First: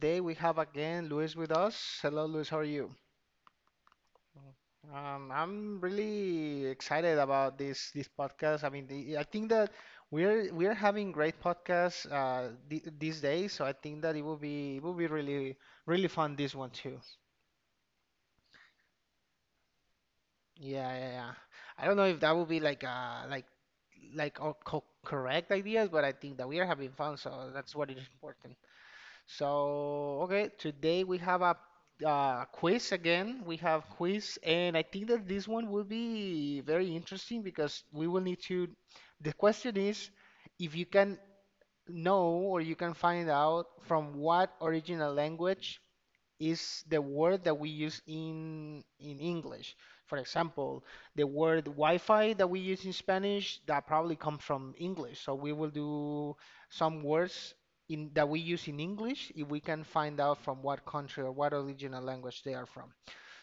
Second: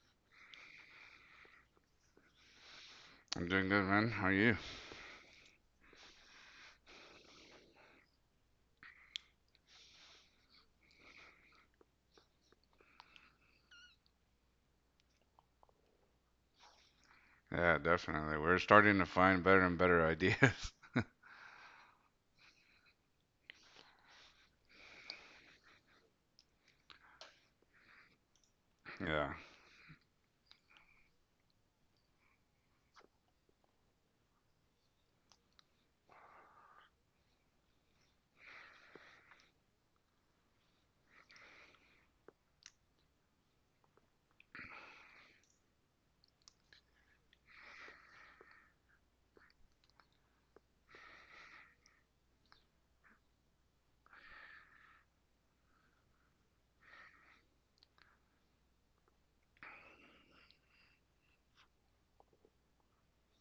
Today we have again Luis with us. Hello, Luis. How are you? I'm doing good, man. How are you? I'm really excited about this podcast. I mean, the, I think that we're having great podcasts th these days, so I think that it will be really really fun this one too. Yeah, definitely. We're starting to find better and better ideas. Yeah, yeah, yeah. I don't know if that will be like all co correct ideas, but I think that we are having fun, so that's what is important. Yeah. So, okay, today we have a quiz again. We have quiz, and I think that this one will be very interesting because we will need to. The question is if you can know or you can find out from what original language is the word that we use in English. For example, the word Wi-Fi that we use in Spanish that probably comes from English. So we will do some words in that we use in English if we can find out from what country or what original language they are from.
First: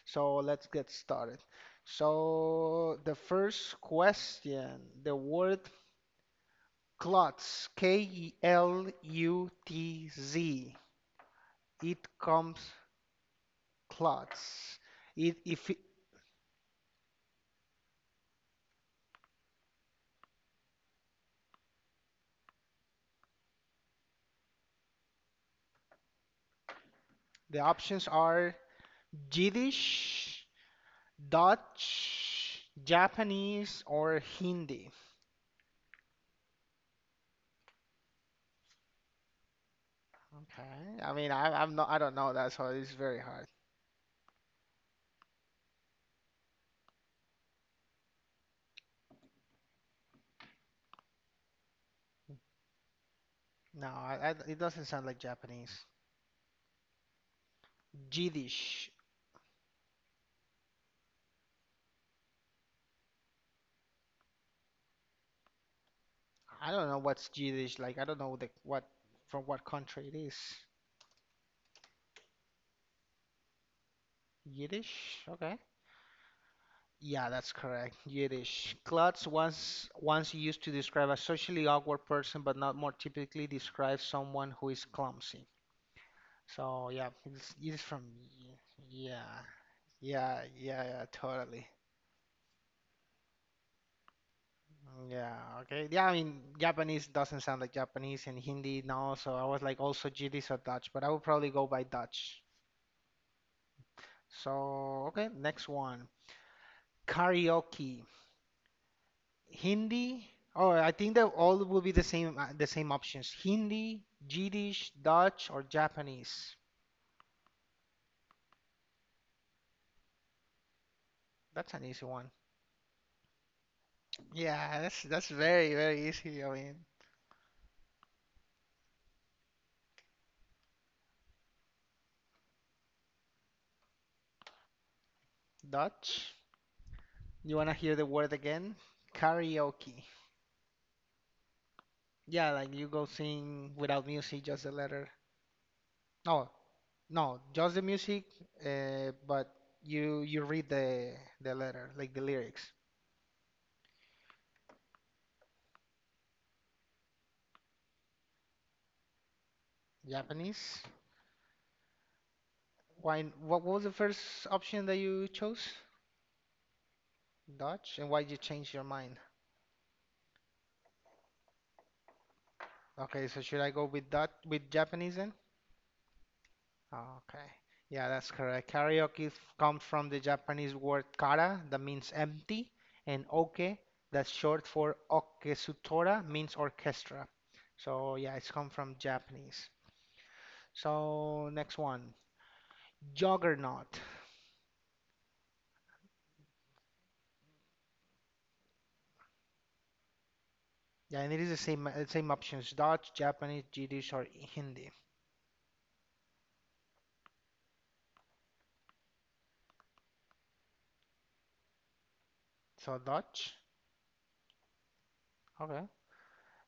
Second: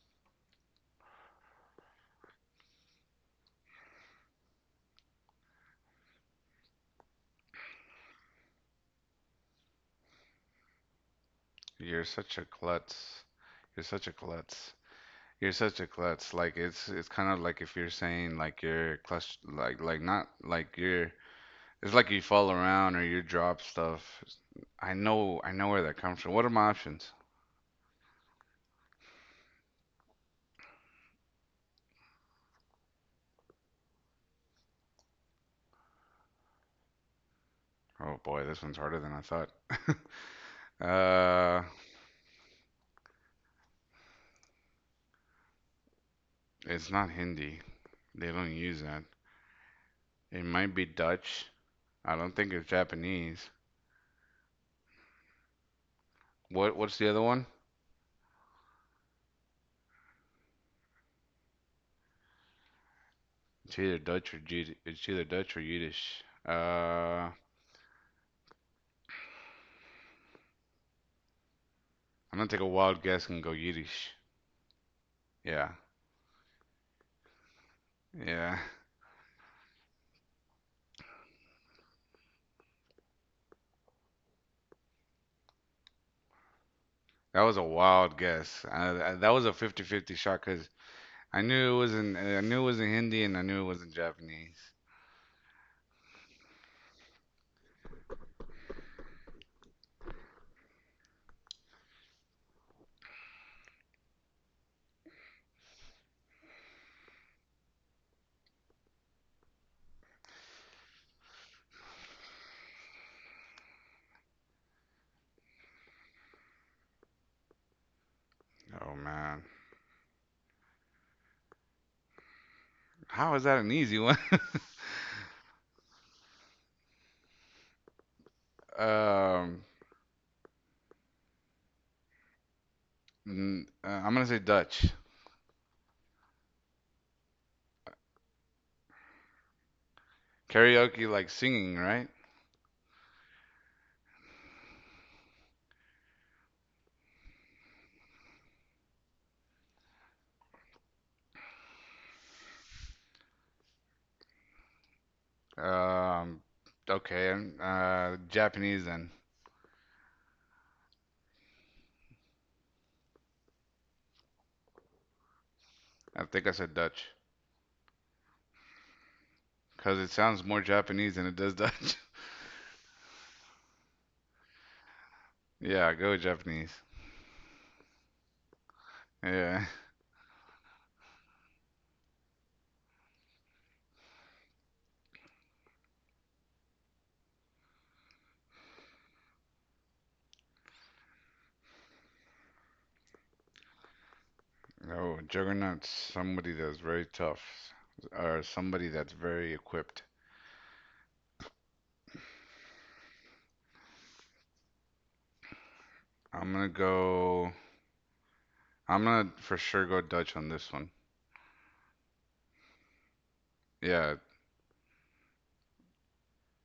So let's get started. So the first question, the word clots, K-E-L-U-T-Z. You're It such a comes klutz. You're such a klutz. clots. It, You're if such a klutz. Like it's kind of like if you're saying like you're clutch like not like you're it's Like you fall around or you drop stuff. I know where that comes from. What are my options? the options are Yiddish, Dutch, Japanese, or Hindi. Oh boy, this one's harder than I thought. Okay. I mean, I, Uh, I'm not, I don't know that, so it's very hard. it's not Hindi. They don't use that. It might be Dutch. I don't think it's Japanese. No, I, it doesn't sound like Japanese. What's the other one? Yiddish. It's either Dutch or Yiddish. I don't know Uh, what's Yiddish like. I don't know what from what country it is. I'm gonna take a wild guess and go Yiddish. Yiddish. Okay. Yeah, Yeah, that's correct. yeah. Yiddish. Klutz once used to describe a socially awkward person, but not more typically describes someone who is clumsy. So yeah, That was a it's from wild yeah, guess. That yeah, was a 50-50 shot yeah, because yeah, totally. I knew it wasn't Hindi and I knew it wasn't Japanese. Yeah, okay. Yeah, I mean, Japanese doesn't sound like Japanese and Hindi no, so I was like also GD so Dutch, but I would probably go by Dutch. So, okay, next one. Karaoke. Hindi. Oh, I think that all will be the same options. Hindi, Yiddish, Dutch, or Japanese. Oh man, That's an easy one. how is that an easy one? Yeah, that's very, very easy. I mean, Um, I'm gonna say Dutch. Dutch. You wanna hear the word again? Karaoke. Karaoke, like singing, right? Yeah, like you go sing without music, just the letter. No, no, just the music, but you read the letter, like the lyrics. Um, okay. Japanese then. Japanese? Why? What was the first option that you chose? I think I said Dutch Dutch? And why did you change your mind? because it sounds more Japanese than it does Dutch. Okay, so should I go with Dutch with Japanese then? Yeah, go Japanese. Okay. Yeah, that's correct. Yeah. Comes from the Japanese word kara, that means empty, and oke, that's short for okesutora, means orchestra. So yeah, it's come from Japanese. So next one, juggernaut. Oh, Juggernaut's somebody that's very tough or somebody that's very equipped. Yeah, and it is the same options, Dutch, Japanese, Yiddish, or Hindi. I'm gonna go. I'm gonna for sure go Dutch on this one. So Dutch. Yeah. Okay.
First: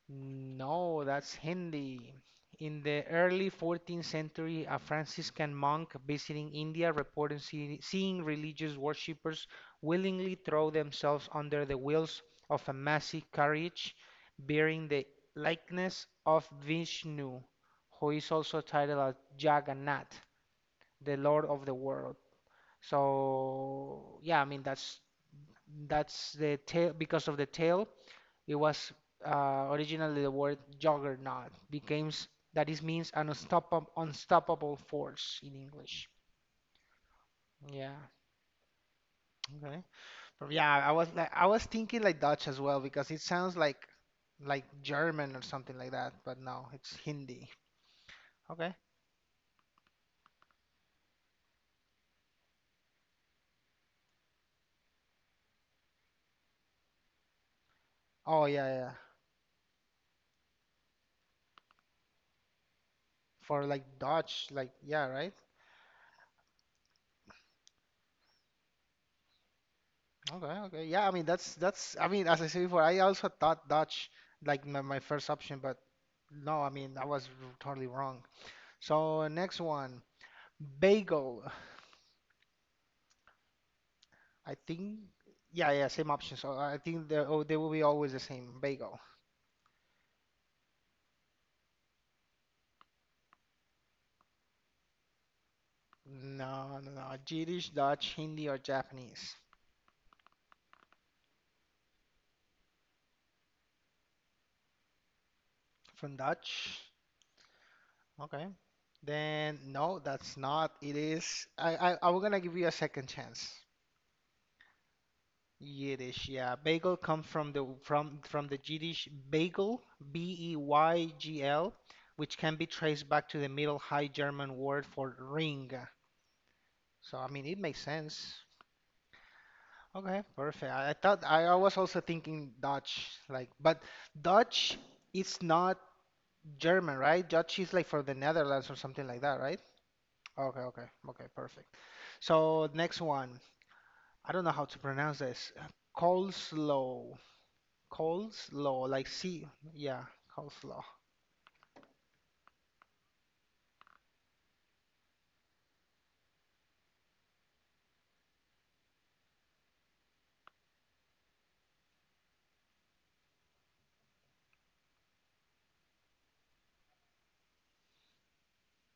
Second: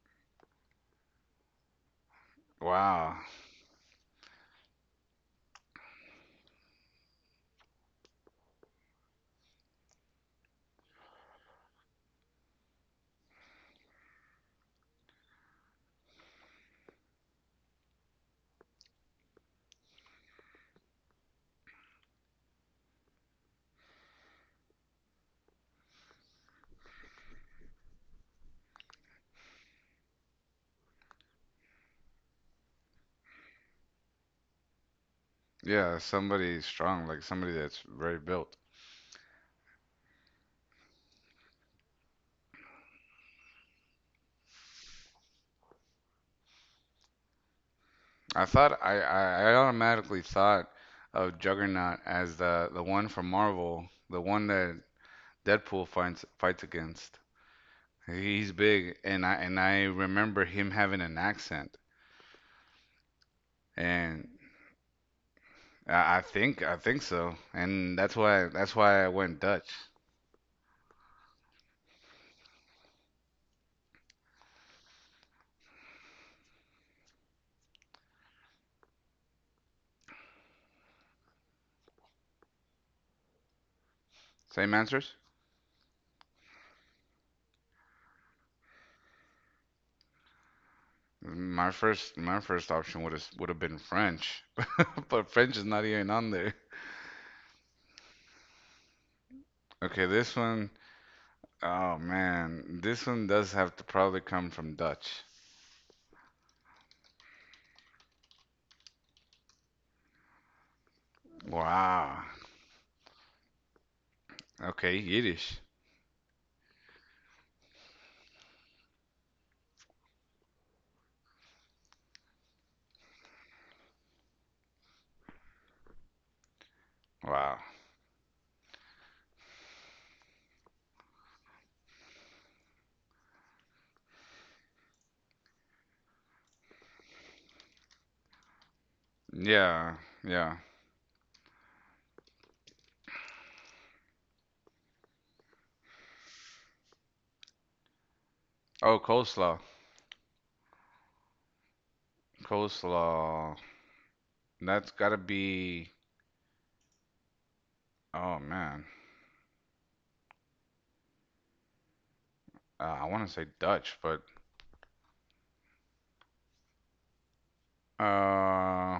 No, that's Hindi. In the Wow. early 14th century, a Franciscan monk visiting India reported seeing religious worshippers willingly throw themselves under the wheels of a massive carriage bearing the likeness of Vishnu, who is also titled as Jagannath, the Lord of the world. So, yeah, I mean that's the tale. Because of the tale it was originally the word juggernaut that is means an unstoppable force in Yeah, English. somebody strong, like somebody that's Yeah. very built. Okay. But yeah, I was thinking like Dutch as well because it sounds like German or something like that, but no, it's Hindi. I Okay. thought I, I, I automatically thought of Juggernaut as the one from Marvel, the one that Deadpool finds fights against. Oh He's yeah, yeah, yeah. big, and I remember him having an accent. For like And Dutch, like yeah, right? I think so, and that's why I went Dutch. Okay, okay. Yeah, I mean that's I mean as I said before, I also thought Dutch like my first option, but no, I mean totally wrong. So next one. Bagel, I Same think. answers. Yeah, yeah, same option. So I think they oh, they will be always the same. Bagel. My first option would have been French, but French is not even on there. No, no, no. Yiddish, Dutch, Hindi, or Japanese. Okay, this one. Oh man, this one does have to probably come from Dutch. From Dutch. Okay. Then no, that's not. It is. I'm Wow. gonna give you a second chance. Okay, Yiddish. Yiddish, yeah. Bagel comes from the from the Yiddish bagel, B-E-Y-G-L, which can be traced back to the Middle High German word for ring. So I mean, Wow. it makes sense. Okay, perfect. I thought I was also thinking Dutch, like, but Dutch is not German, right? Dutch is like for the Netherlands or something like that, right? Yeah, Okay, yeah. okay, okay, perfect. So next one, I don't know how to pronounce this. Coleslaw, coleslaw, Oh, like C, coleslaw. yeah, coleslaw. Coleslaw. That's gotta be. Oh man. I want to say Dutch, but uh,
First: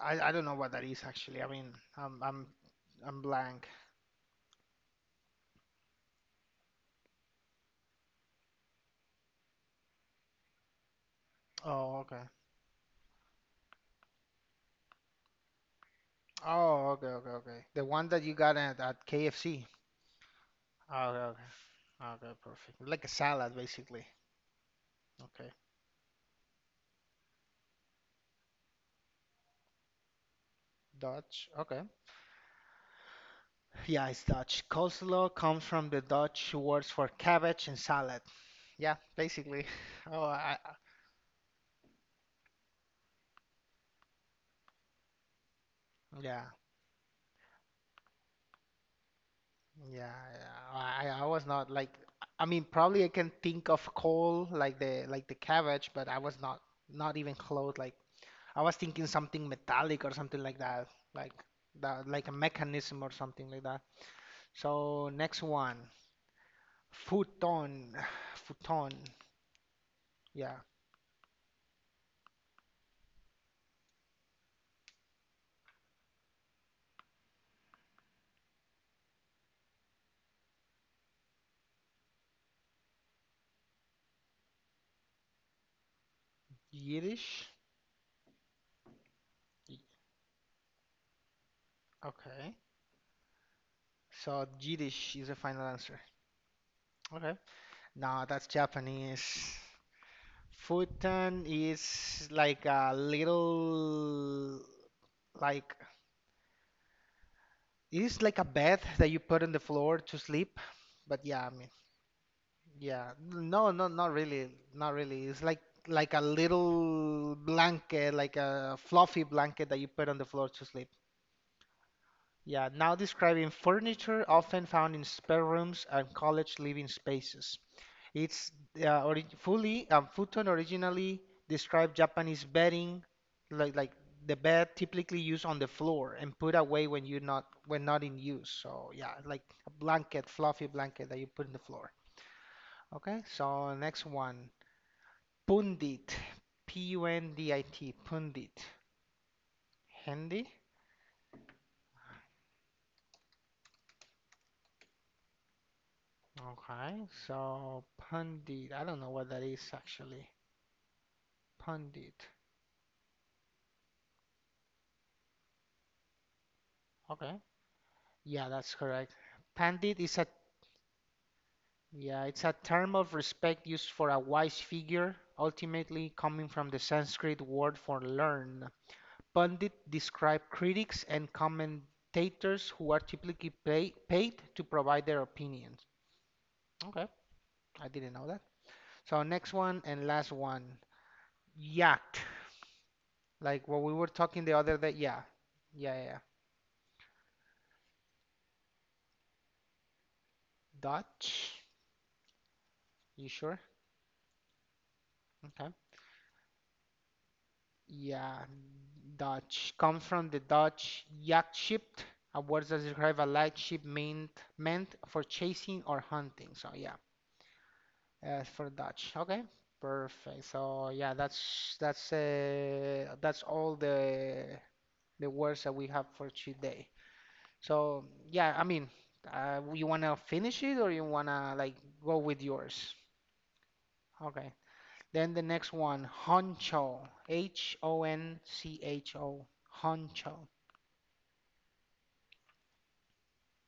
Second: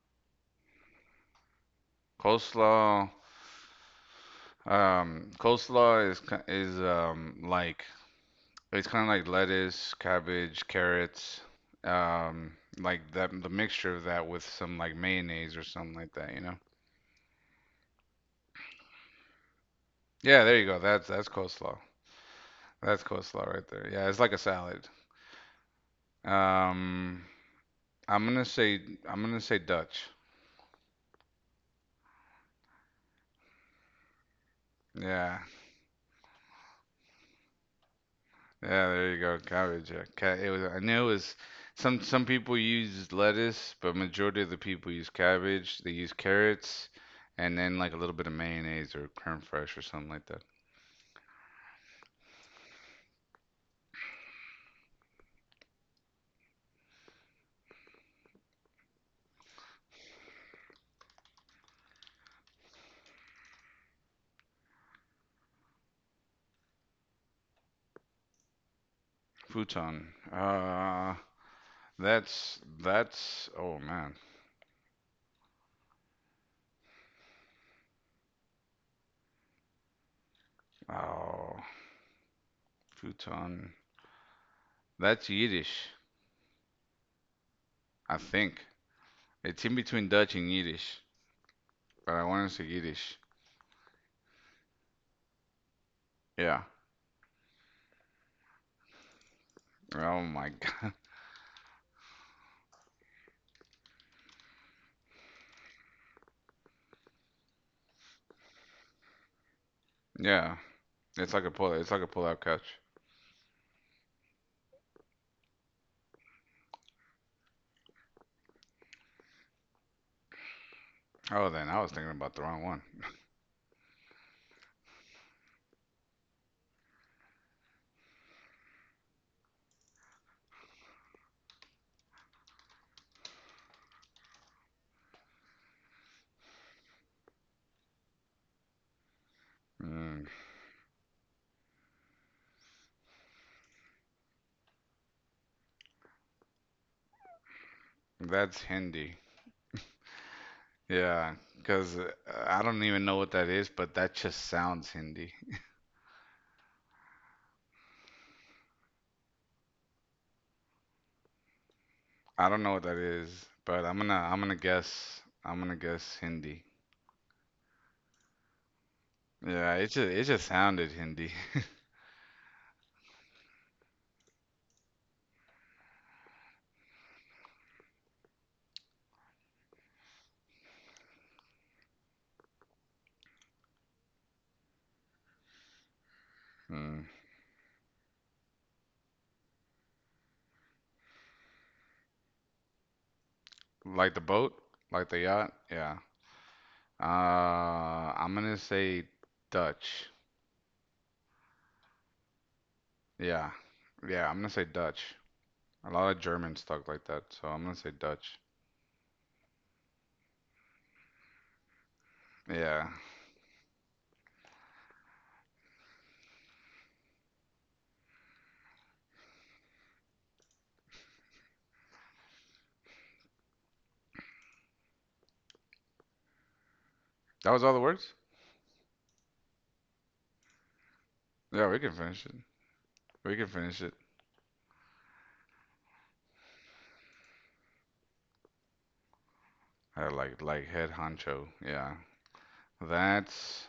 I don't know what that is actually. I mean, I'm Coleslaw, I'm blank. coleslaw is like it's kind of like lettuce, cabbage, carrots, Oh, okay. Like that the mixture of that with some like mayonnaise or something like that, you know? Oh, okay, okay, okay. The one that you got at KFC. Yeah, there you go. Oh, That's okay, that's okay. coleslaw. Oh, okay, perfect. That's Like a coleslaw salad, right there. basically. Yeah, it's like a salad. Okay. Um, I'm gonna say I'm gonna say Dutch. Dutch. Okay. Yeah, it's Dutch. Coleslaw Yeah, comes from the Dutch words for cabbage and salad. Yeah, Yeah, there you go. basically. Cabbage. Oh, It was. I knew it was. Some people use lettuce, but majority of the people use cabbage. They use yeah, carrots, and then like a little bit of mayonnaise or creme fraiche or something yeah, like that. yeah. I was not like, I mean, probably I can think of col like the cabbage, but I was not not even close. Like I was thinking something metallic or something like that, like that, like a mechanism or something like that. So next one. Futon, futon. Futon. Yeah, That's that's. Oh man. Oh, futon. That's Yiddish, Yiddish. I think. It's in Y- between Dutch and Yiddish, but I want to Okay, say Yiddish. so Yiddish is the final answer. Yeah. Okay, no, that's Japanese. Oh my God. Futon is like a little, like it's like a bed that you put on the floor to sleep. Yeah. But yeah, I mean, It's like a pull-out couch. yeah, no, no, not really, not really. It's like a little blanket, like a fluffy blanket that you put on the floor to sleep. Oh, then I was thinking about the wrong Yeah, one. now describing furniture often found in spare rooms and college living spaces. It's ori- fully futon originally described Japanese bedding, like the bed typically used on the floor and put away when you're not when not in use. So yeah, like a Mm, blanket, fluffy blanket that you put in the floor. Okay, so next one, pundit, P-U-N-D-I-T, that's pundit, Hindi. handy. Yeah, because I don't even know what that is, but that just sounds Hindi. Okay, so pundit, I don't know what that is actually. Pandit. I don't know what that is, but I'm gonna guess Hindi. Okay. Yeah, that's correct. Yeah, it Pandit just is it a just sounded Hindi. yeah, it's a term of respect used for a wise figure, ultimately coming from the Sanskrit word for learn. Pandit describe critics and commentators who are typically paid to provide their opinions. Mm. Okay, I didn't know that. So next one and last one, yacht. Like what we were Like the talking the boat, other day. like the Yeah, yacht. yeah, Yeah. yeah, yeah. Uh, I'm gonna say Dutch. Dutch. You Yeah, sure? yeah. I'm gonna say Dutch. Okay. A lot of Germans talk like that, so I'm gonna say Dutch. Yeah, Dutch. Come from the Dutch jagdschip, a word that Yeah. describes a light ship meant for chasing or hunting. So yeah, for Dutch. Okay, perfect. So yeah, that's all the words that we have for today. That was all the So words? yeah, I mean, you wanna finish it or you wanna Yeah, like we can go finish it. with yours? We can finish it. Okay. Then the next one, honcho. H O N C H O. Uh, like Honcho. like head honcho. Yeah. That's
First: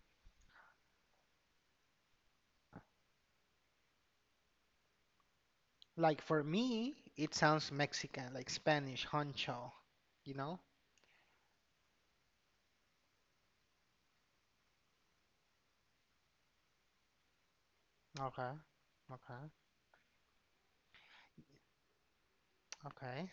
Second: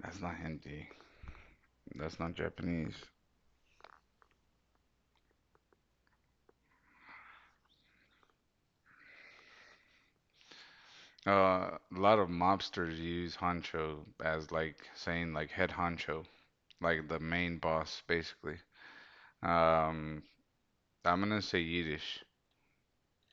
that's not Hindi. That's not Japanese. Like for me, it sounds Mexican, like Spanish, honcho, you know? A lot of mobsters use honcho as like saying like head honcho, like the main boss Okay, basically. okay, Um, I'm gonna say Yiddish. okay.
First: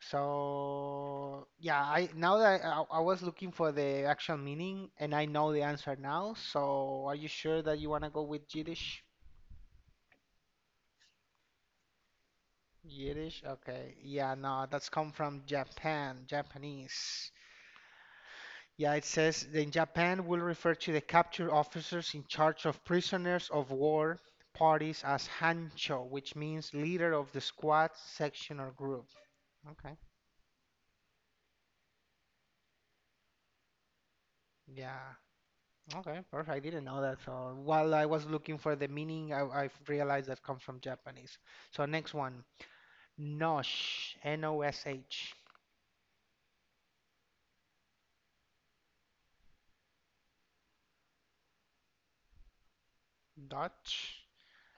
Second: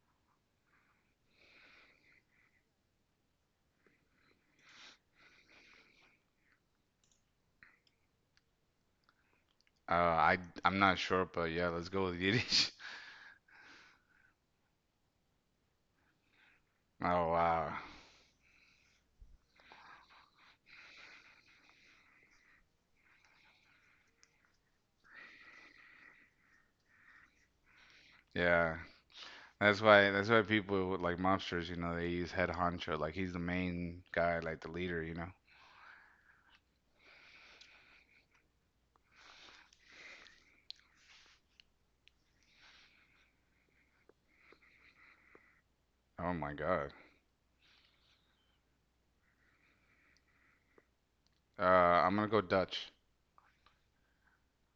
So yeah, I now that I was looking for the actual meaning and I know the answer now. So are you sure that you want to go with Yiddish? Uh, I I'm not sure, but yeah, let's go with Yiddish. Yiddish? Okay. Yeah, no, that's come from Oh Japanese. wow, Yeah, it says that in Japan will refer to the captured officers in charge of prisoners of war parties as hancho, which means leader of the squad, section, or yeah. group. That's Okay. why that's why people with, like mobsters, you know, they use head honcho, like he's the main guy, like the Yeah. leader, you know. Okay. Perfect. I didn't know that. So while I was looking for the meaning, I realized that comes from Japanese. So next one, nosh, N-O-S-H, Oh my God. I'm gonna go Dutch. Dutch.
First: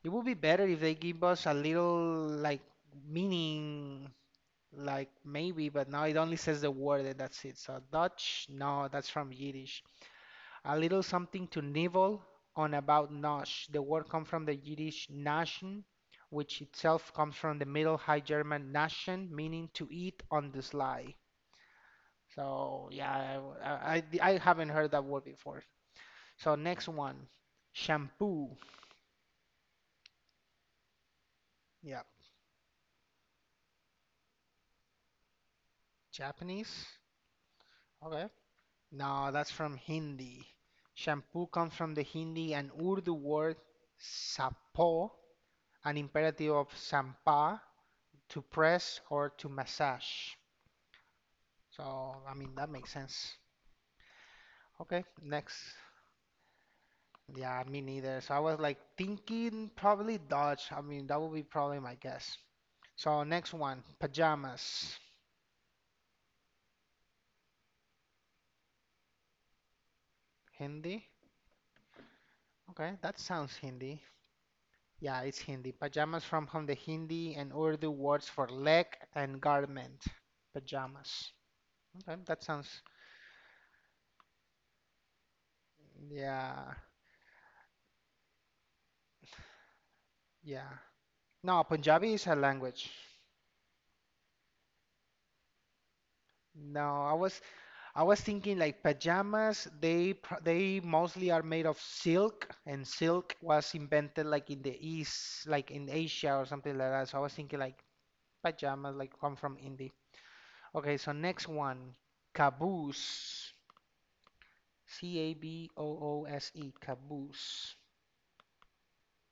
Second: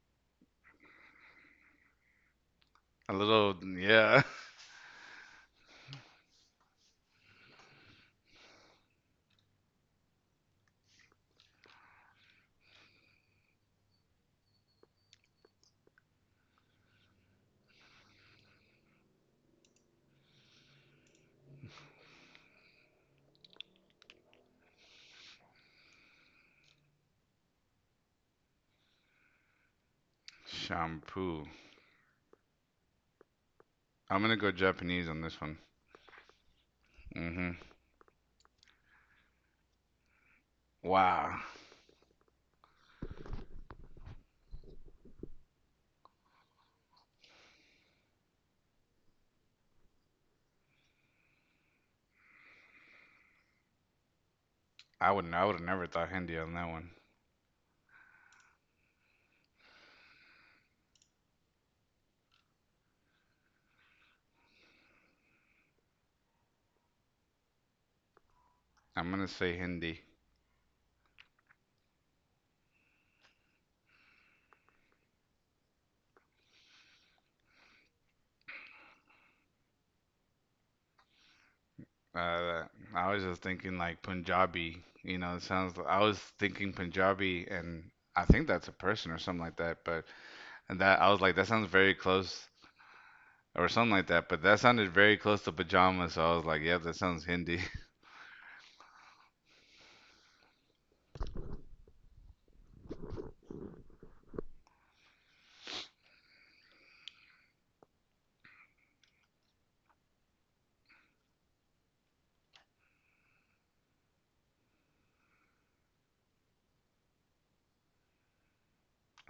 It would be better if they give us a little like A little, meaning. yeah. Like maybe, but now it only says the word and that's it. So Dutch, no, that's from Yiddish. A little something to nibble on about nosh. The word comes from the Yiddish naschen, which itself comes from the Middle High German naschen, meaning to eat on the sly. So yeah, I I I haven't heard that word before. So next one, shampoo. Shampoo. Yeah, I'm gonna go Japanese on this one. Japanese. Hmm Okay. No, that's from Hindi. Wow. Shampoo comes from the Hindi and Urdu word sapo, an imperative of sampa, to press or to massage. So, I mean, that makes sense. Okay, I would have next. never thought Hindi on that one. Yeah, me neither. So I was like thinking probably Dutch. I mean, that would be probably my guess. So, next one, pajamas. I'm gonna say Hindi. Hindi? Okay, that sounds Hindi. Yeah, it's Hindi. Pajamas from the Hindi and Urdu words for leg and garment. Pajamas. Okay, that Uh, sounds. I was just thinking like Punjabi. You know, it sounds. I was thinking Yeah, Punjabi, and I think that's a person or something like that. But yeah. and that I was like, that No, sounds very Punjabi is a close, language. or something like that. But that sounded very close to pajamas. So I was like, yeah, that No, sounds Hindi. I was thinking like pajamas. They mostly are made of silk, and silk was invented like in the East, like in Asia or something like that. So I was thinking like pajamas, like come from India. Okay, so next one, caboose. C-A-B-O-O-S-E, caboose.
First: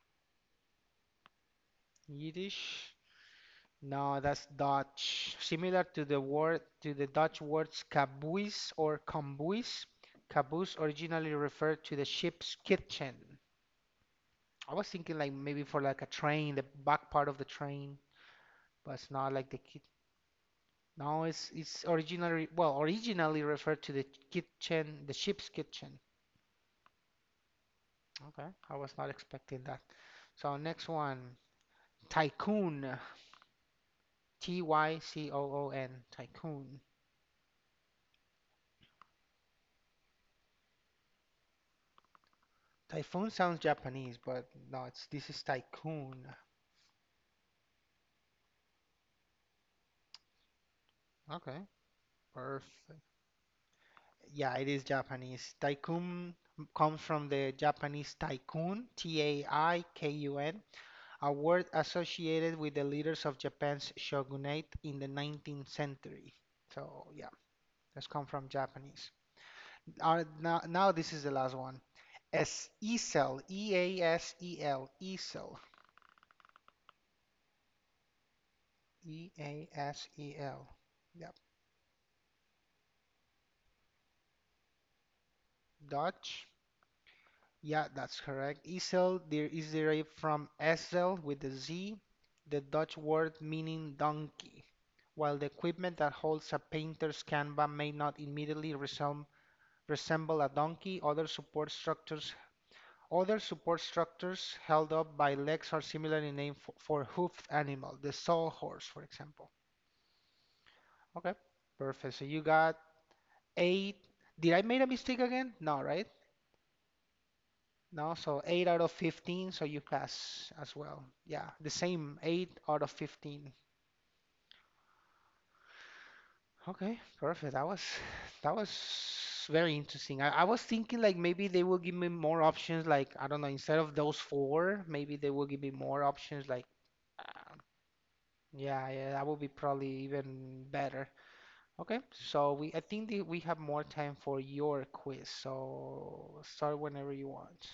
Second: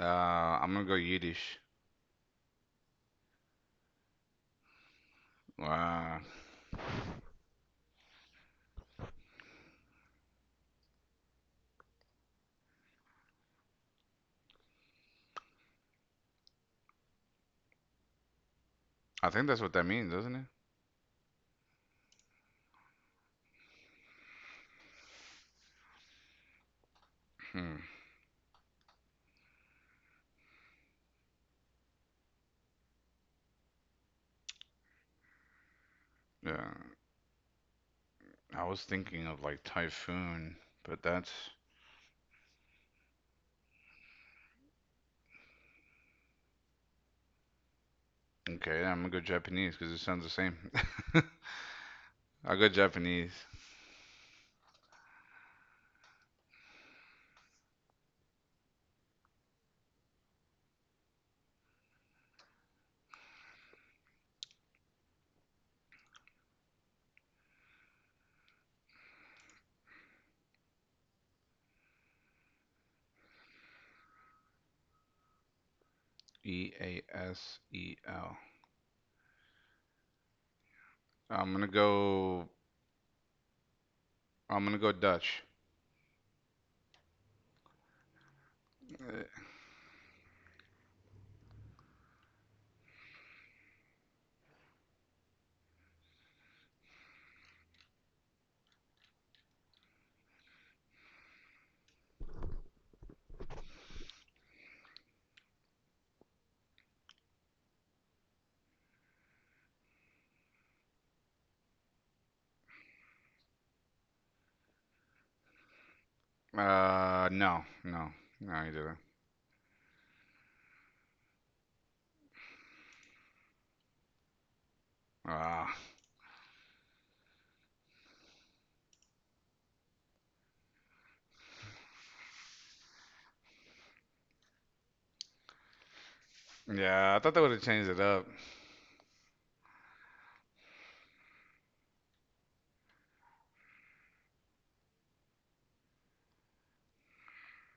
Uh, I'm gonna go Yiddish. Yiddish? No, that's Dutch. Similar to the Wow. word to the Dutch words caboose or kombuis. Caboose originally referred to the ship's kitchen. I was thinking like maybe for like a train, the back part of the train, but it's I not think like the that's what kit. that means, doesn't it? No, it's originally well originally referred to the kitchen, the ship's kitchen. Hmm. Okay, I was not expecting that. So, next one, tycoon. T Y C O O N, Yeah. Tycoon. I was thinking of like typhoon, but that's Typhoon sounds Japanese, but no, it's this is Tycoon. okay. Yeah, I'm gonna go Japanese because it sounds the same. Okay, I'll go perfect. Japanese. Yeah, it is Japanese. Tycoon comes from the Japanese tycoon, Taikun, a I K U N, a word associated with the leaders of Japan's shogunate in the 19th century. So, yeah, that's come from Japanese. Now this is the last one. Es Easel, Easel, Easel. Easel. E A S E L. Yep. I'm gonna go. I'm gonna go Dutch. Dutch. Yeah, that's correct. Esel Uh, there is derived from Esel with the Z, the Dutch word meaning donkey. While the equipment that holds a painter's canvas may not immediately resemble a donkey, other support structures held up by legs are similar in name for hoofed animal, the sawhorse, for example. Okay, perfect. So you got eight. Did I make a mistake again? No, right? uh, no, no, No, so no, 8 you out of didn't. 15, so you pass as well. Yeah, the same 8 out of 15. Ah, uh, Okay, perfect. That was very interesting. I was thinking like maybe they will give me more options, like I don't know, instead of those four, maybe they will give me more options like. yeah, I thought they would uh, have changed it up. yeah, yeah, that would be probably even better. Okay, so we I think that we have more time for your quiz. So, start whenever you want.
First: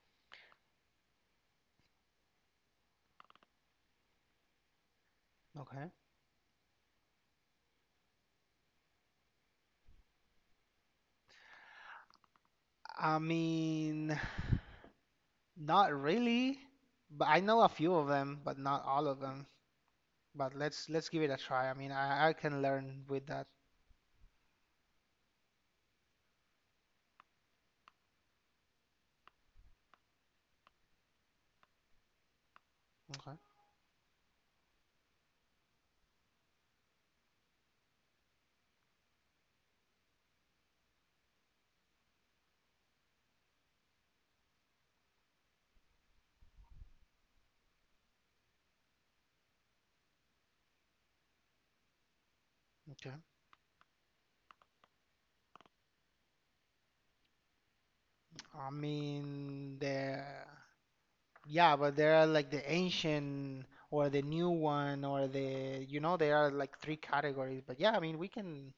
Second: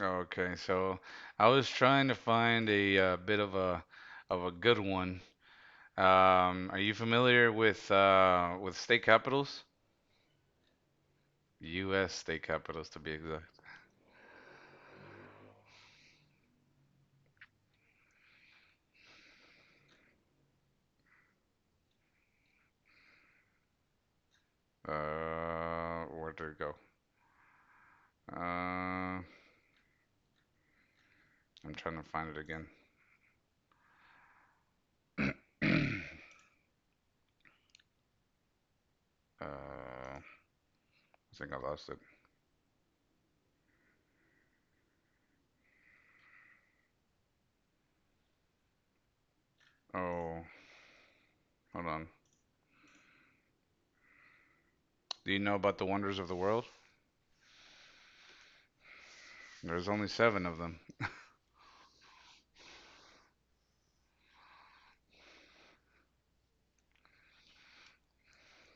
Okay, so I was trying to find a bit of a good one. Okay. Are you familiar with state capitals? U.S. state capitals, to be I exact. mean, not really, but I know a few of them, but not all of them. But let's give it a try. I mean, I can learn with that. Where did it go? Uh, I'm trying to find it again. Okay. I think I lost it. Oh, hold on. Okay. Do you know about the wonders of the world? I mean, There's the only seven of them. yeah, but there are like the ancient or the new one or there are like three categories. But yeah, I mean we can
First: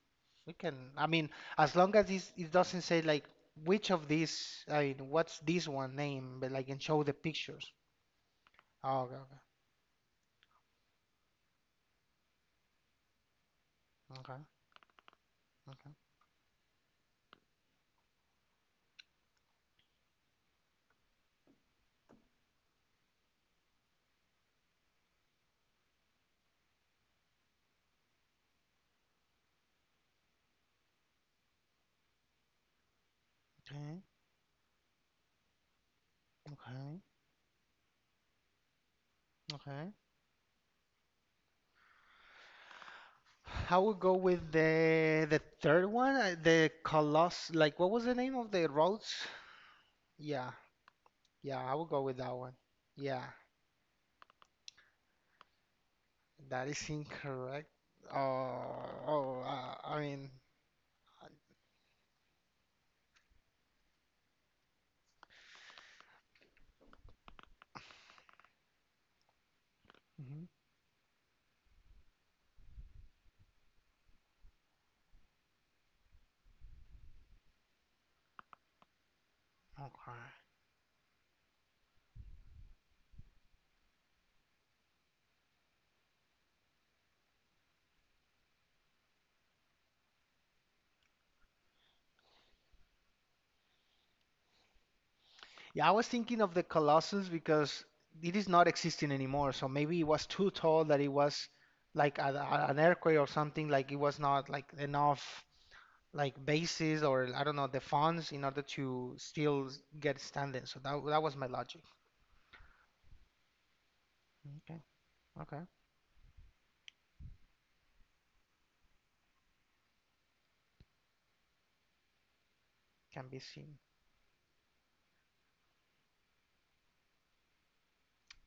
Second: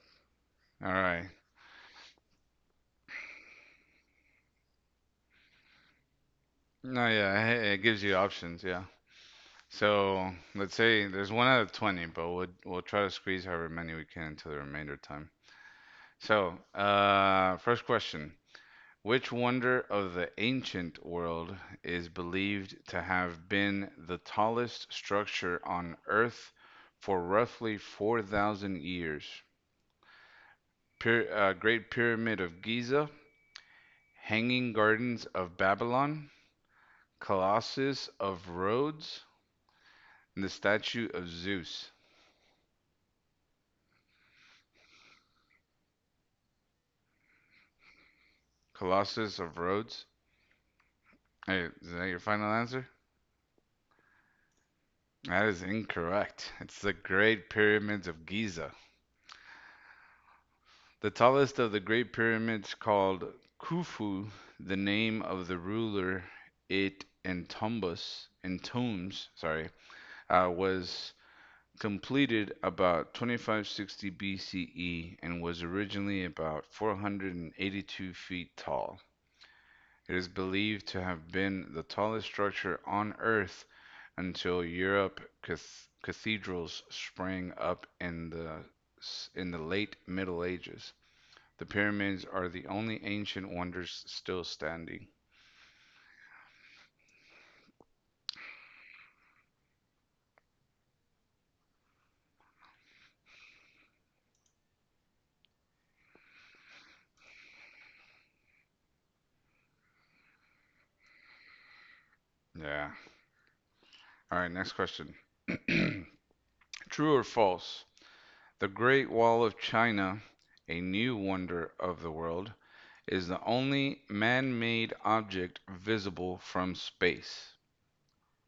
we can. All I mean, right. as long as this it doesn't say like which of these. I mean, what's this one name? But, like, and show No, the yeah, pictures. it gives you options. Yeah. Oh, okay, okay, So let's say there's one out of 20, but we'll try to squeeze however many we can okay, into the remainder time. okay, So, first question. Which wonder of the ancient world is believed to have been the tallest structure on Earth for roughly 4,000 years? Great Pyramid of Giza, okay, Hanging Gardens of Babylon, okay. Colossus of Rhodes, Okay. and the Statue of Zeus. I would go with the third one, the Colossus. Like, what was the name of the roads? Colossus of Rhodes? Yeah, yeah, Hey, I would is go that with your that final one. answer? Yeah, That is incorrect. that It's is the Great incorrect. Pyramids of Giza. Oh, oh, I mean, The tallest of the Great Pyramids, called Khufu, the name of the ruler it entombs, entombs sorry, mhm, was completed about 2560 BCE and was originally about 482 feet tall. It is okay. believed to have been the tallest structure on Earth until Europe cathedrals sprang up in the late Middle Ages. The pyramids are the only ancient wonders still standing. Yeah, I was thinking of the Colossus because it is not existing anymore. So, maybe it was too tall that it was like an earthquake or something. Like, it was not like enough like bases or I don't know the funds in order to still get standing. So that was my logic. Yeah. All right, next Okay, question. okay, True or false? The Great Wall of China, a new wonder of the world, can is be the seen. only man made object visible from space.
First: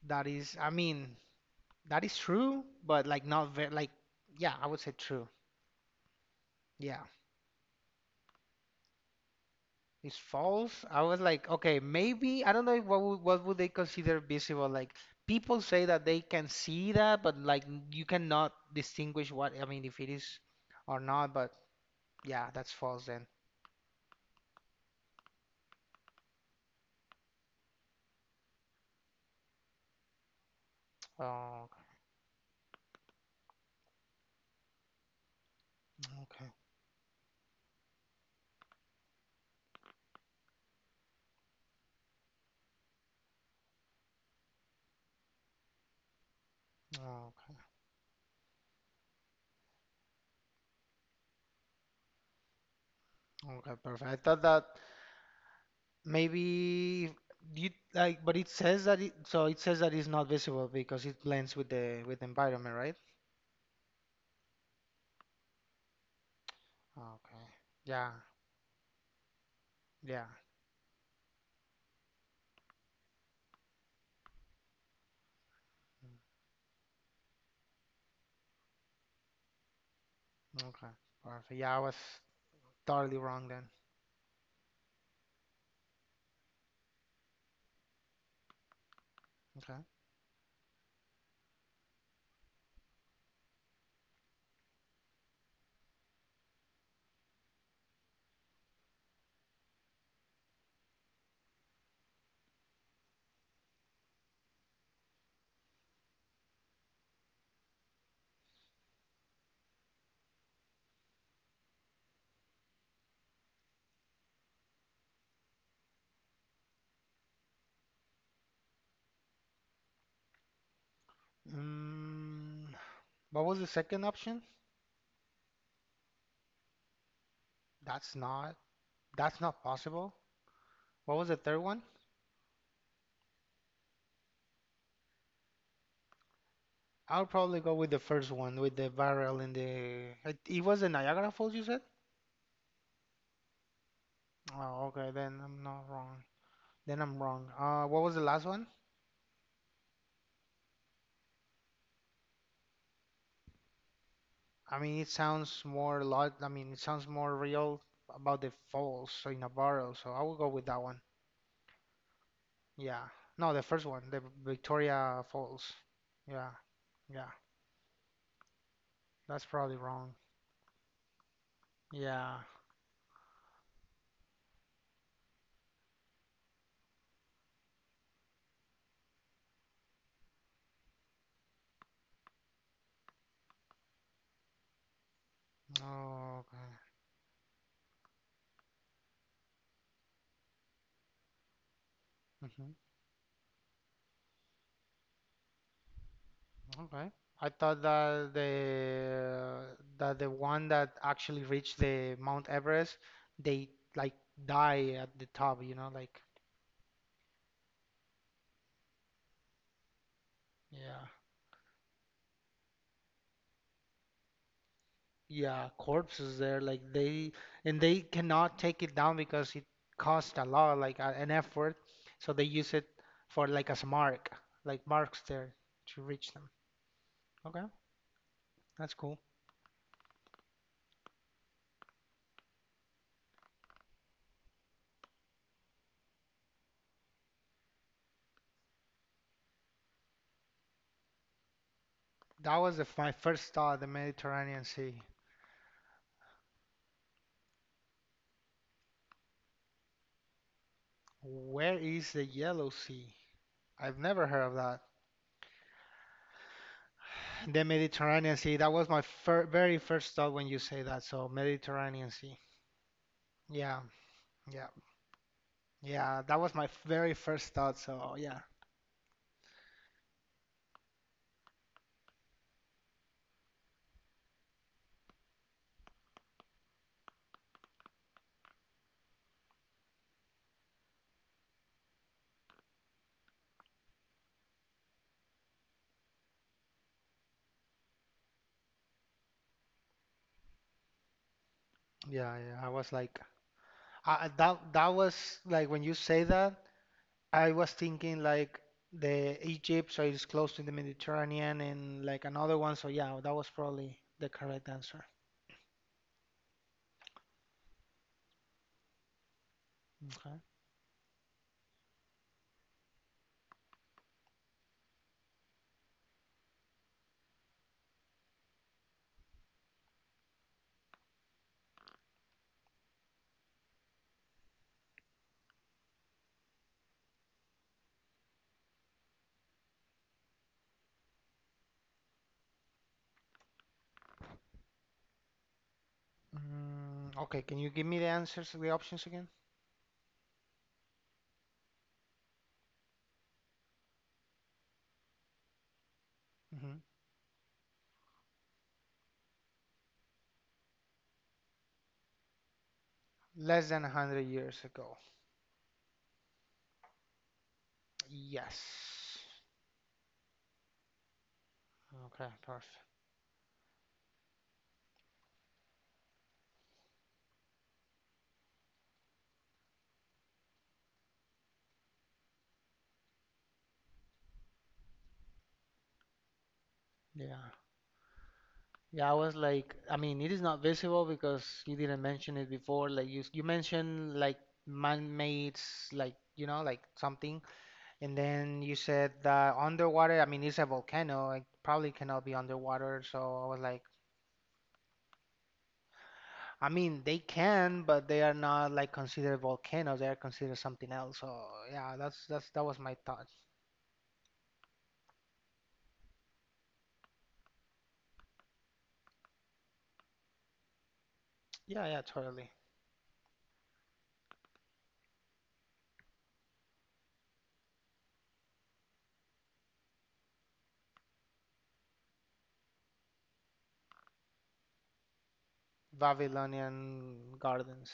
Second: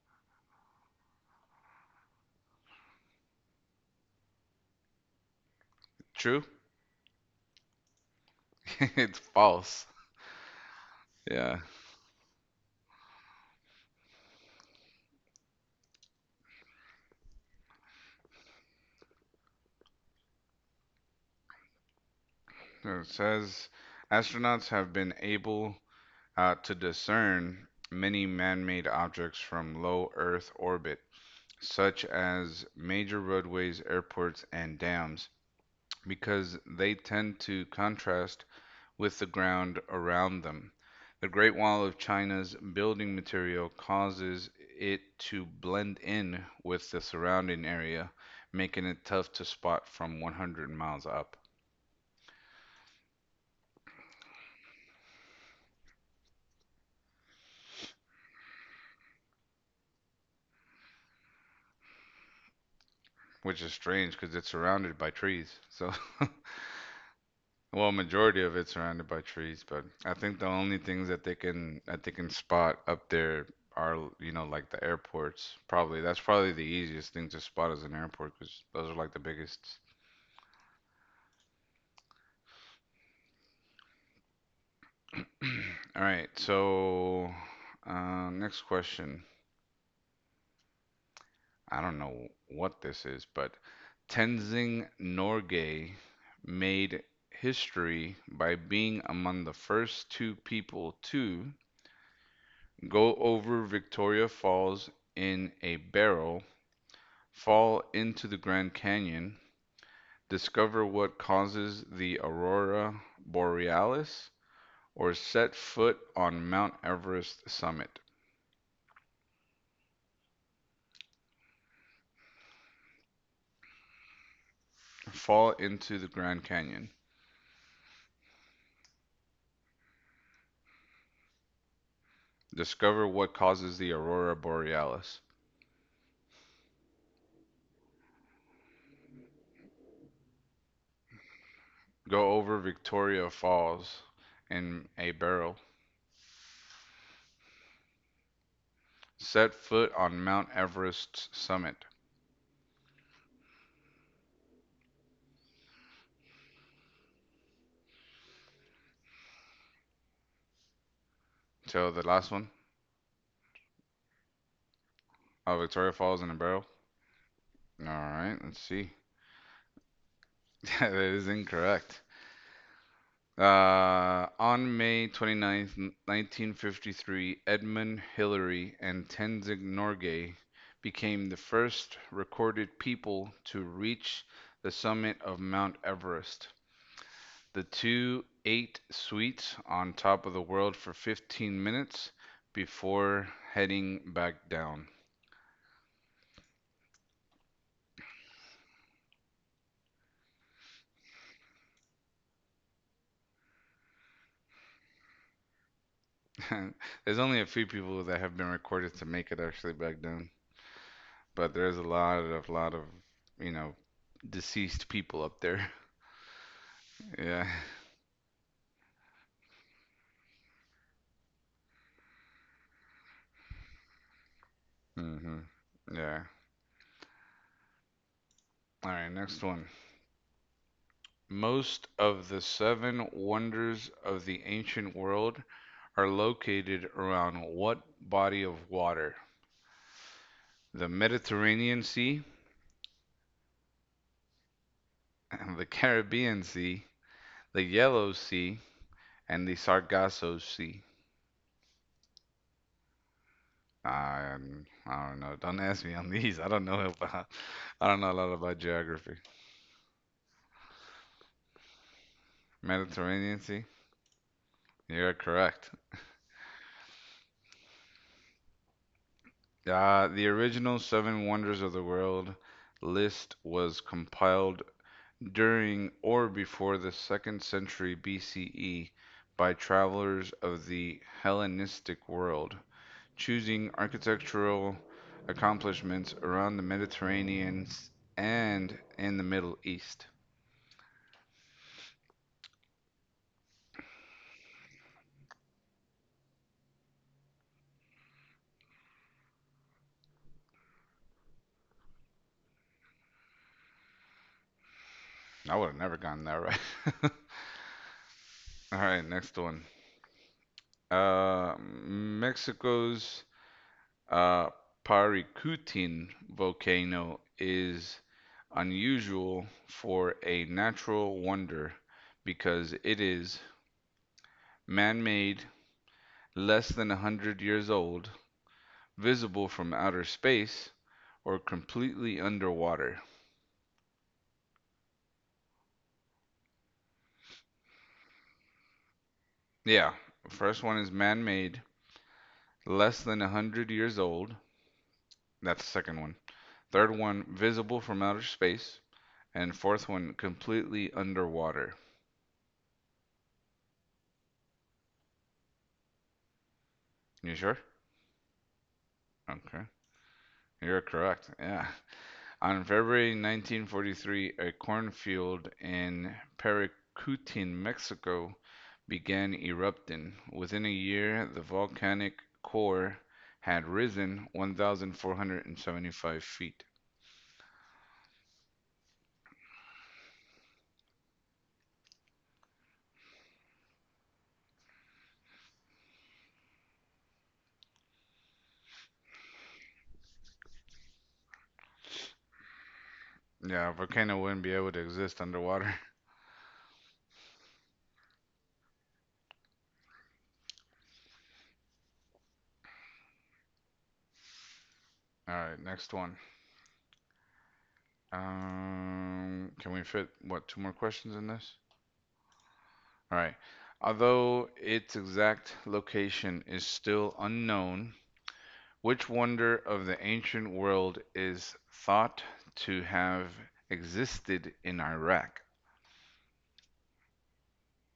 That is, I mean, that is true, but like not very like, yeah, I would say true. True? Yeah, It's false. it's false. I was like, Yeah. okay, maybe I don't know what would, they consider visible. Like, people say that they can see that, but like you cannot distinguish, what I mean, if it is or not. But yeah, that's So false it then. says astronauts have been able to discern many man made objects from low Earth orbit Oh, such as major roadways, airports, and dams, okay, because they tend to contrast with the ground around them. The Great Wall of China's building material causes it to blend in with the okay. surrounding area, making it tough to spot from 100 miles up. Okay, perfect. I thought that maybe you, like, but it says that it, so it says that it's not visible because it blends with the environment, right? Which is strange because it's surrounded by trees. So Okay. Well, Yeah. majority of it's surrounded by trees, but I Yeah. think the only things that they can spot up there are, you know, like the airports. Probably that's probably the easiest thing to spot is an airport because those are like the biggest. Mm, okay. Perfect. Yeah, I was totally wrong then. All right, so next question. Okay. I don't know what this is, but Tenzing Norgay made history by being among the first two people to go over Victoria Falls in a barrel, fall into the Grand Canyon, discover what causes the aurora borealis, or set foot on Mount Everest summit. Mm, what was the second option? Fall into the Grand Canyon. That's not that's not possible. What was the third one? Discover what causes the aurora borealis. I'll probably go with the first one with the barrel in the it, it was the Niagara Falls you said? Go over Victoria Falls Oh, in okay, a then barrel. I'm not wrong. Then I'm wrong. What was the last one? Set foot on Mount Everest's summit. I mean, it sounds more lot. I mean, it sounds more real about the falls so in a barrel. So I will go with that one. So the last one, Yeah. No, the first one, the Victoria oh, Falls. Victoria Falls in a Yeah, barrel. yeah. All right, let's see. That's probably wrong. That is incorrect. Yeah. On May 29th, 1953, Edmund Hillary and Tenzing Norgay became the first recorded people to reach the summit of Mount Oh, Everest. okay. The two ate sweets on top of the world for 15 minutes hmm before heading back down. Okay. I thought that the one that actually reached the Mount Everest, they like die at the top. You know, like There's only a few people that have been recorded to make it actually back down. yeah. But there's a lot of you know deceased people up there. Yeah, corpses there, like they Yeah. and they cannot take it down because it cost a lot, like a, an effort. So they use it for like as a mark, like marks hmm there to Yeah. reach them. Okay, All that's right, cool. next one. Most of the seven wonders of the ancient world are located around what body of water? The Mediterranean Sea, That was the, f- my first thought, the Mediterranean Sea. the Caribbean Sea, the Yellow Sea, and the Sargasso Sea. Where is the Yellow Sea? I've never heard of that. I don't know. Don't ask me on these. I don't know about. The I don't know a lot Mediterranean Sea, about that was my geography. fir very first thought when you say that. So Mediterranean Sea. Mediterranean Sea. Yeah, yeah, You're correct. yeah. That was my very first thought. So yeah, The original Seven Wonders of the World list was compiled during or before the second century BCE by travelers of the Hellenistic world, choosing architectural accomplishments around the Mediterranean and in the Middle East. yeah, yeah. I was like. I, that that was like when you say that, I was thinking like the Egypt, so it's close to the Mediterranean, and like another one. So yeah, that was probably the correct answer. I would have never gotten that right. All right, next one. Okay. Mexico's Uh, Parikutin volcano is unusual for a natural wonder because it is man made, less than 100 years old, visible from outer space, or completely underwater. Mm, okay, can you give me the answers, the options again? Yeah, first one is man made, less than 100 years old. That's the second one. Hmm. Third one, visible from outer space. And fourth one, completely underwater. Less than 100 years ago. You sure? Yes. Okay. You're correct. Yeah. Okay, On perfect. February 1943, a cornfield in Paracutin, Mexico, began erupting. Within a year, the volcanic core had risen 1,475 feet. Yeah. Yeah, I was like, I mean, it is not visible because you didn't mention it before. Like you mentioned, like, man-made, like like something. And then you said that underwater, I mean, it's a volcano. It probably cannot be underwater. So I was Yeah, a like, volcano wouldn't be able to exist underwater. I mean, they can, but they are not like considered volcanoes. They are considered something else. So yeah, that was my thought. All right, next one. Can we fit, what, two more questions in this? Yeah, yeah, totally. All right. Although its exact location is still unknown, which wonder of the ancient world is thought to have existed in Iraq? Babylonian gardens.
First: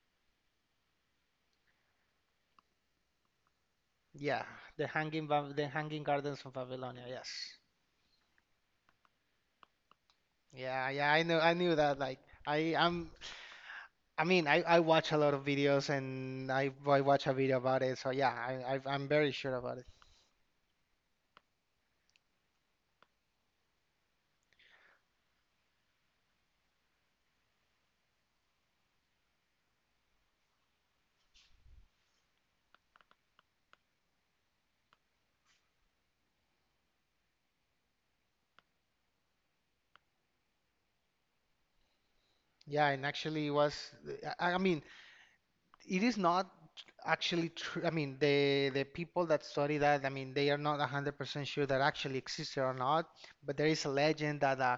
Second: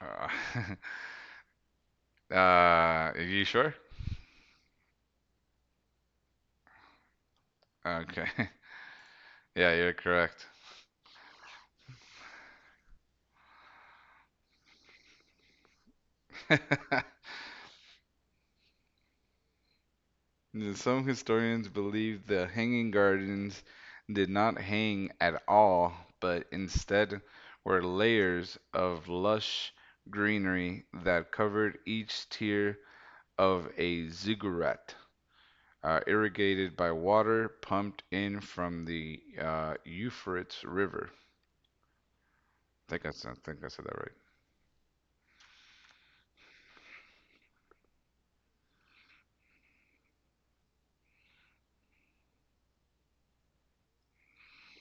Uh, are you sure? Yeah, the hanging gardens of Babylonia. Yes. Okay. Yeah, you're correct. Yeah, yeah, I knew that. Like, I I'm I mean I watch a lot of videos and I watch a video about it. So yeah, I'm very sure about it. Some historians believe the Hanging Gardens did not hang at all, but instead were layers of lush greenery that covered each tier of a ziggurat, irrigated by water pumped in from the Euphrates River. Yeah, and I actually it think I was said that I mean, it is not actually true. I mean, the people that study that, I mean, they are not 100% sure that actually existed or not, but there is a legend that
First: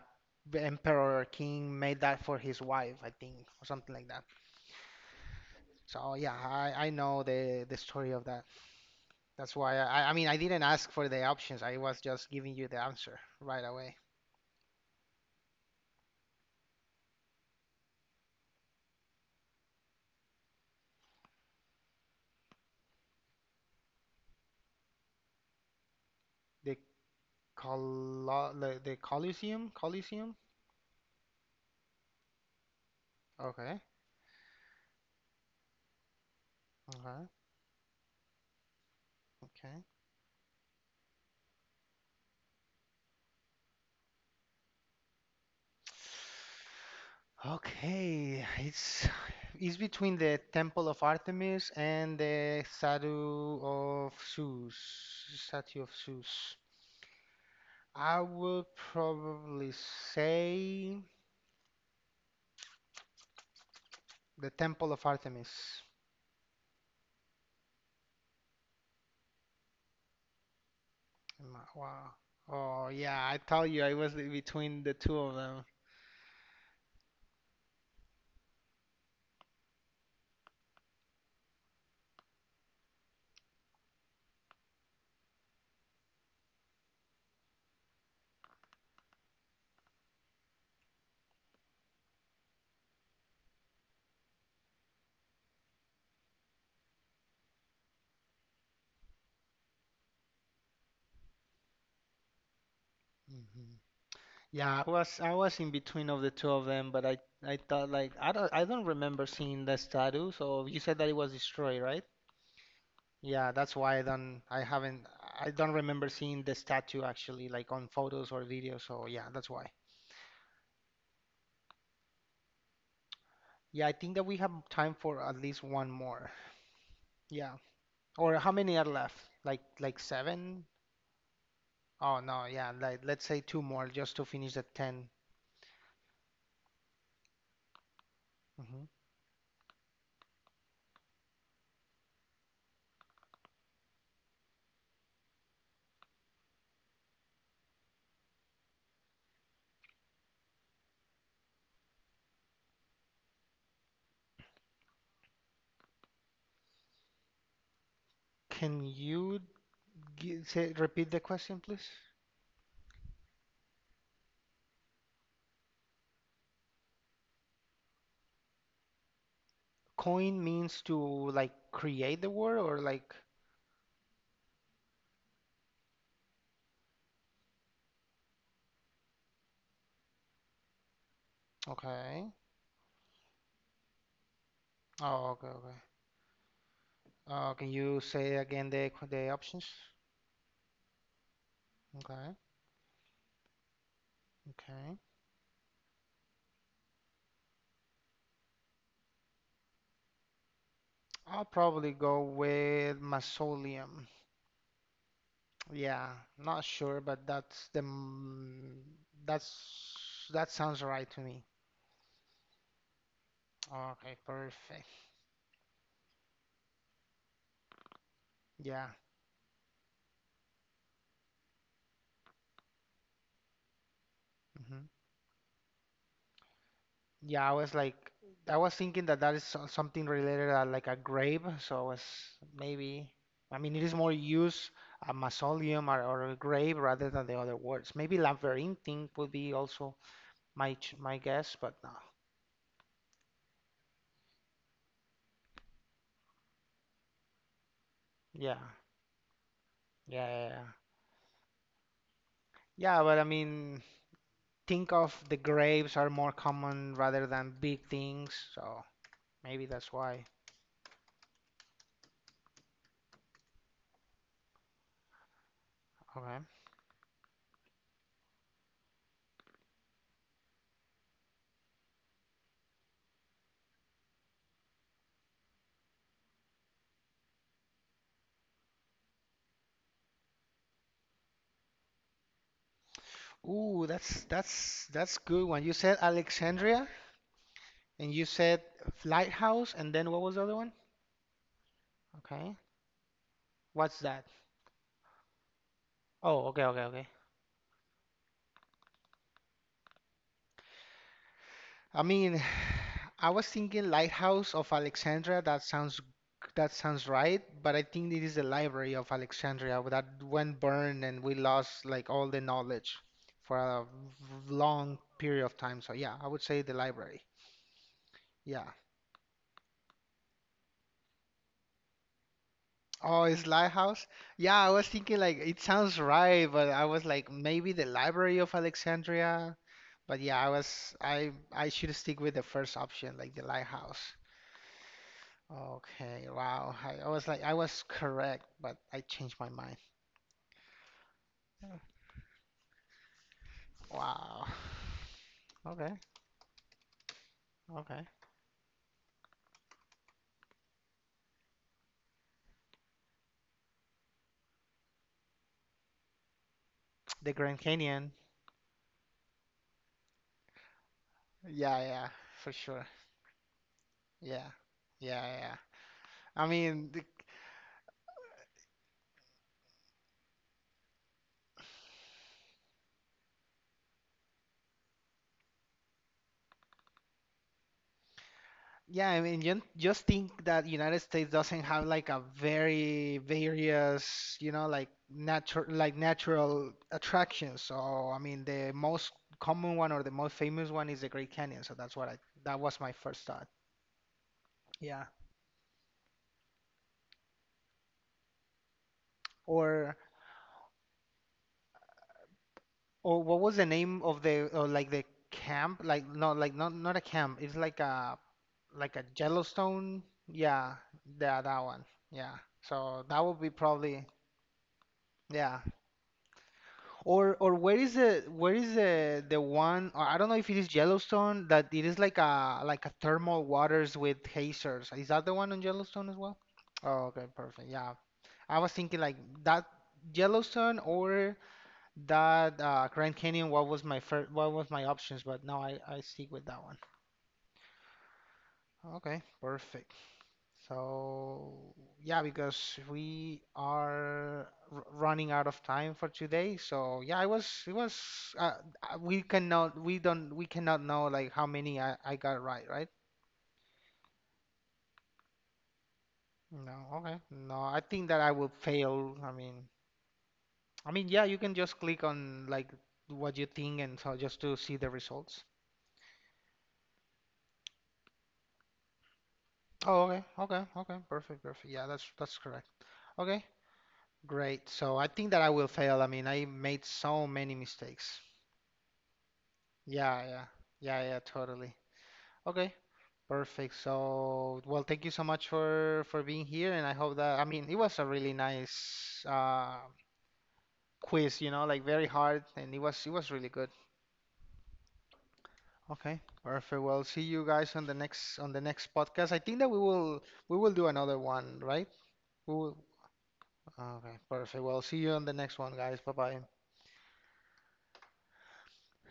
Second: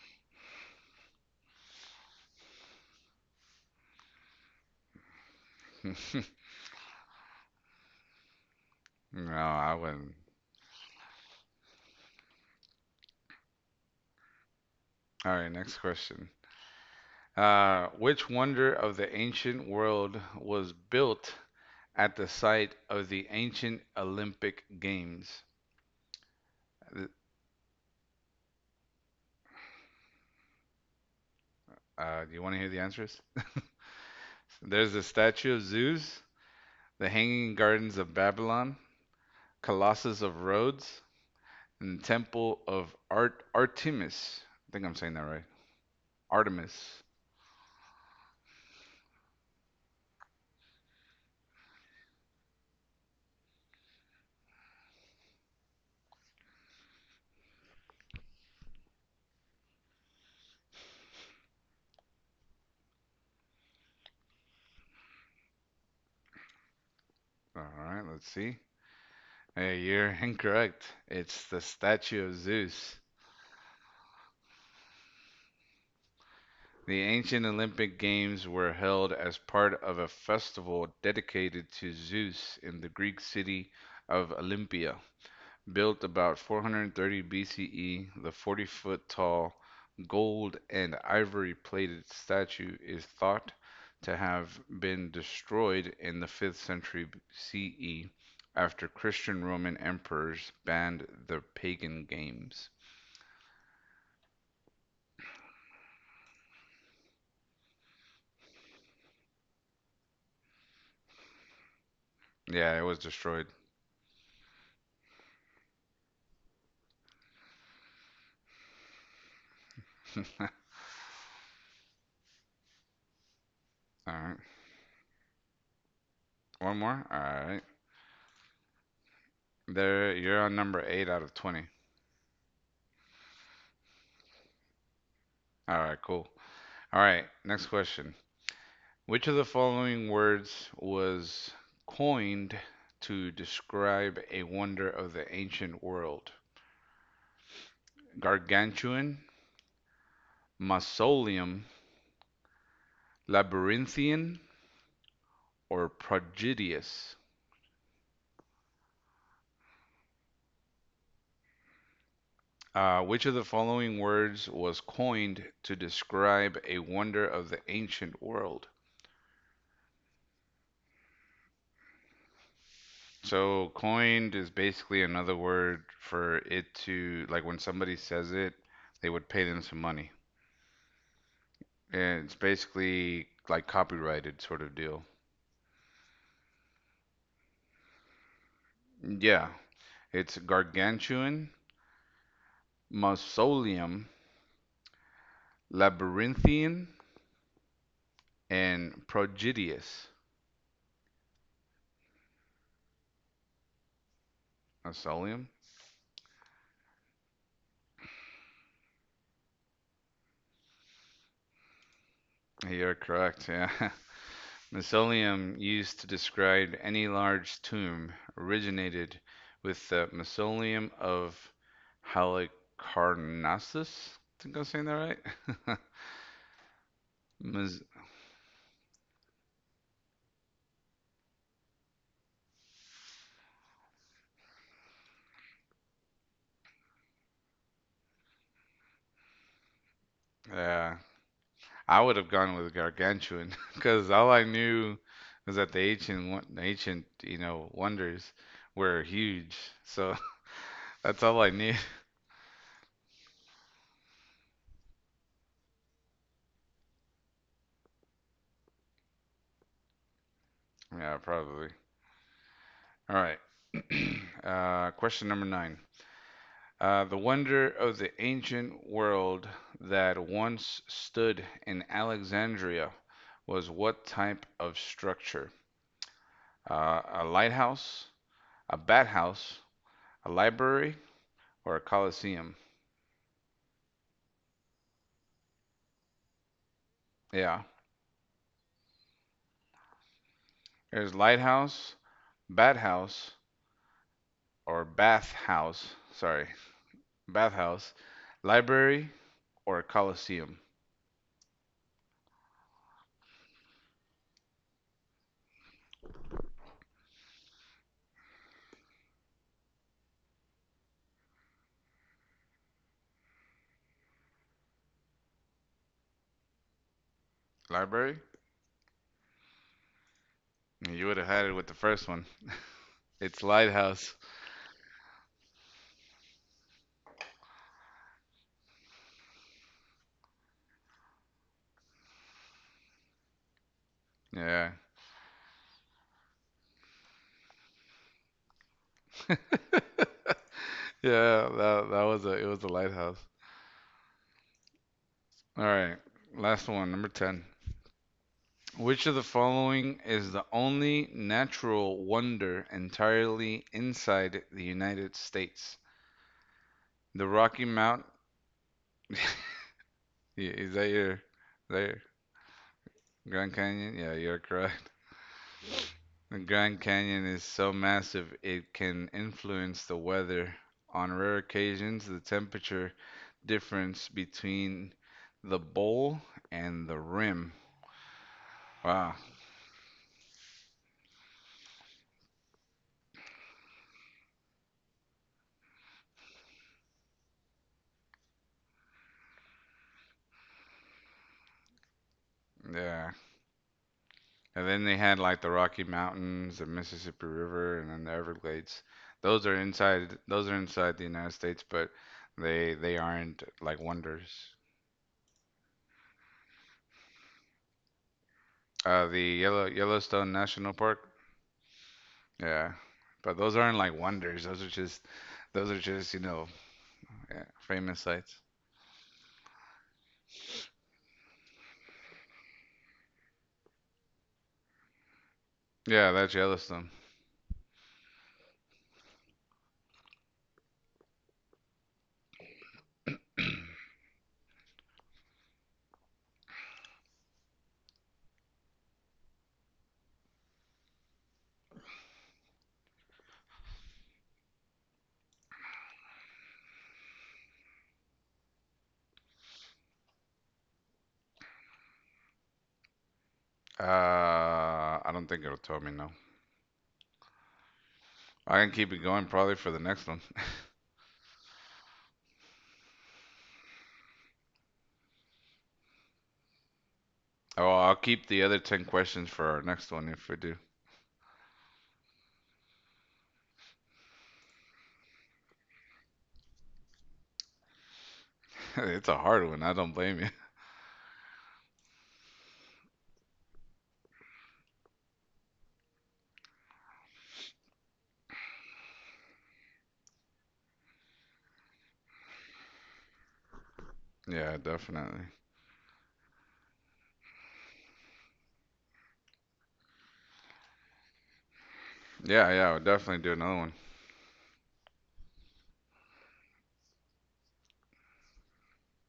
the emperor or king made that for his wife, I think, or something like that. right. So yeah, I know the story of that. No, That's I why I I wouldn't. mean, I didn't ask for the options. I was just giving you the answer right away. All right, next question. Which wonder of the ancient world was built at the site of the ancient Olympic Games? The the Colosseum. Do you want to hear the answers? Okay. There's the statue of Zeus, the Okay. hanging gardens of Babylon, Okay. Colossus of Rhodes, and the Temple of Artemis. I think I'm saying that right. Artemis. Okay, it's between the Temple of Artemis and the Statue of Zeus. Statue of Zeus. I would probably say the Temple of Artemis. All right, let's see. Hey, you're incorrect. It's Am the Wow. statue of Oh Zeus. yeah, I tell you, I was in between the two of them. The ancient Olympic Games were held as part of a festival dedicated to Zeus in the Greek city of Olympia. Built about 430 BCE, the 40-foot tall gold and ivory plated statue is thought to have been destroyed in the 5th century CE after Christian Roman emperors banned the pagan games. Hmm. Yeah, I was in between of the two of them, but I thought like I don't remember seeing the statue. So you said that it was destroyed, right? Yeah, it was destroyed. Yeah, that's why I don't remember seeing the statue actually, like, on photos or videos. So yeah, that's why. All Yeah, I think that we right. have time for at least one more. One more? All Yeah. right. Or how many are left? Like There, you're on seven? number 8 out of 20. Oh, no, yeah, like let's say two more just to finish the 10. All right, cool. All right, next question. Mhm. Which of the following words was coined to describe a wonder of the ancient world? Gargantuan, mausoleum, labyrinthian, or prodigious? Can you say, repeat the question, please? Which of the following words was coined to describe a wonder of the ancient world? Coin means, to like create the word or like, So, coined is basically another word for it to, like when somebody says it, they would pay them some money. And okay. it's basically like copyrighted sort of deal. Oh, okay, okay. Can you say again the Yeah, options? it's gargantuan, Okay. mausoleum, Okay. labyrinthian, and prodigious. I'll probably go with Mausoleum. Mausoleum? Yeah, not sure, but that's the m- that's that sounds right to me. You're correct, yeah. Okay, perfect. Mausoleum, used to describe any large tomb, Yeah. originated with the mausoleum of Halicarnassus. I think I'm Hmm. saying that right. Yeah, I was Mas- like I was thinking that that is something related to like a grave, so I was maybe, I mean, it is more used a mausoleum or a grave rather than the other words. Maybe labyrinthine would be also my ch- yeah, my guess, but no. I would have gone with gargantuan because all I knew was that the ancient wonders Yeah. were huge. So Yeah, yeah, yeah. that's all I knew. Yeah, but I mean, think of the grapes are more common rather than big things, so maybe that's why. Yeah, probably. All right. Question number nine. Okay. The wonder of the ancient world that once stood in Alexandria was what type of structure? A lighthouse, a bat house, a library, or a coliseum? Ooh, that's good one. You said Alexandria, Yeah. and you said lighthouse, and then what was the other one? There's lighthouse, Okay. Bat House What's that? or Bath House, Oh, sorry, okay, okay, okay. Bath House, Library or Coliseum. I mean, I was thinking Lighthouse of Alexandria. That sounds right, but I think it is the Library of Alexandria that went burned and we lost like all the knowledge for a long period of time. So yeah, I would say the library. Library? Yeah. You would have had it with the first one. Oh, It's it's Lighthouse? Lighthouse. Yeah, I was thinking like it sounds right, but I was like, maybe the Library of Alexandria. But yeah, I was I should stick with the first option, like the Lighthouse. Yeah. Okay, wow. I was like, I was correct, but I changed my mind. Yeah, Yeah. that was a lighthouse. Wow. All Okay, right. Last one, number 10. okay. Which of the following is the only natural wonder entirely inside the United States? The The Grand Rocky Mountain? Canyon. is that your, is Yeah, that your yeah, for sure. Grand Canyon? Yeah, you're Yeah, correct. yeah, yeah. The I Grand mean, Canyon is so massive it can influence the weather. On rare occasions, the temperature difference between the bowl and the rim. yeah, Wow. I mean, you just think that United States doesn't have like a very various, like natural attractions. So, I mean, the most common one or the most famous one is the Great Canyon. So that was my Yeah. first thought. And then they Yeah. had like the Rocky Mountains, the Mississippi River, and then the Everglades. Or Those are inside the United States, but they Or what aren't was the like name of the, wonders. or like, the camp? Like, no, like not a camp. It's like a The Yellowstone. Yellowstone National Yeah, Park. yeah, that one. Yeah. Yeah. So that But would be those aren't like probably, wonders. Those are just yeah. You know. Or Yeah, or where is famous the sites. where is the the one? Or I don't know if it is Yellowstone that it is like a thermal waters with geysers. Is that the one on Yellowstone Yeah, as that's well? Yellowstone. Oh, okay, perfect. Yeah. I was thinking like that Yellowstone or that Grand Canyon, what was my options, but now I stick with that one. Okay, perfect. So, yeah, because we are r running out of time for today. So, yeah, it was uh, we cannot know like how many I got right, right? I don't think it'll tell me, no. No, okay. No, I think that I will I can keep it fail. going I probably mean, for the next one. I mean, yeah, you can just click on like what you think and so just to see the results. Oh, I'll keep the other 10 questions for our next one Oh, okay, if we do. okay, okay. Perfect, perfect. Yeah, that's correct. Okay, great. So, I think that I will fail. I mean, I made so many mistakes. It's a hard one. I don't blame Yeah, you. yeah. Yeah, yeah, totally. Okay, perfect. So, well, thank you so much for being here, and I hope that, I mean, it was a really nice quiz, like very hard, and it was really good. Yeah, definitely. Okay, perfect. Well, see you guys on the next podcast. I think that we will do another one, right? We Yeah, will I'll definitely do another one. Okay, perfect. Well, see you on the next one, guys. Bye bye.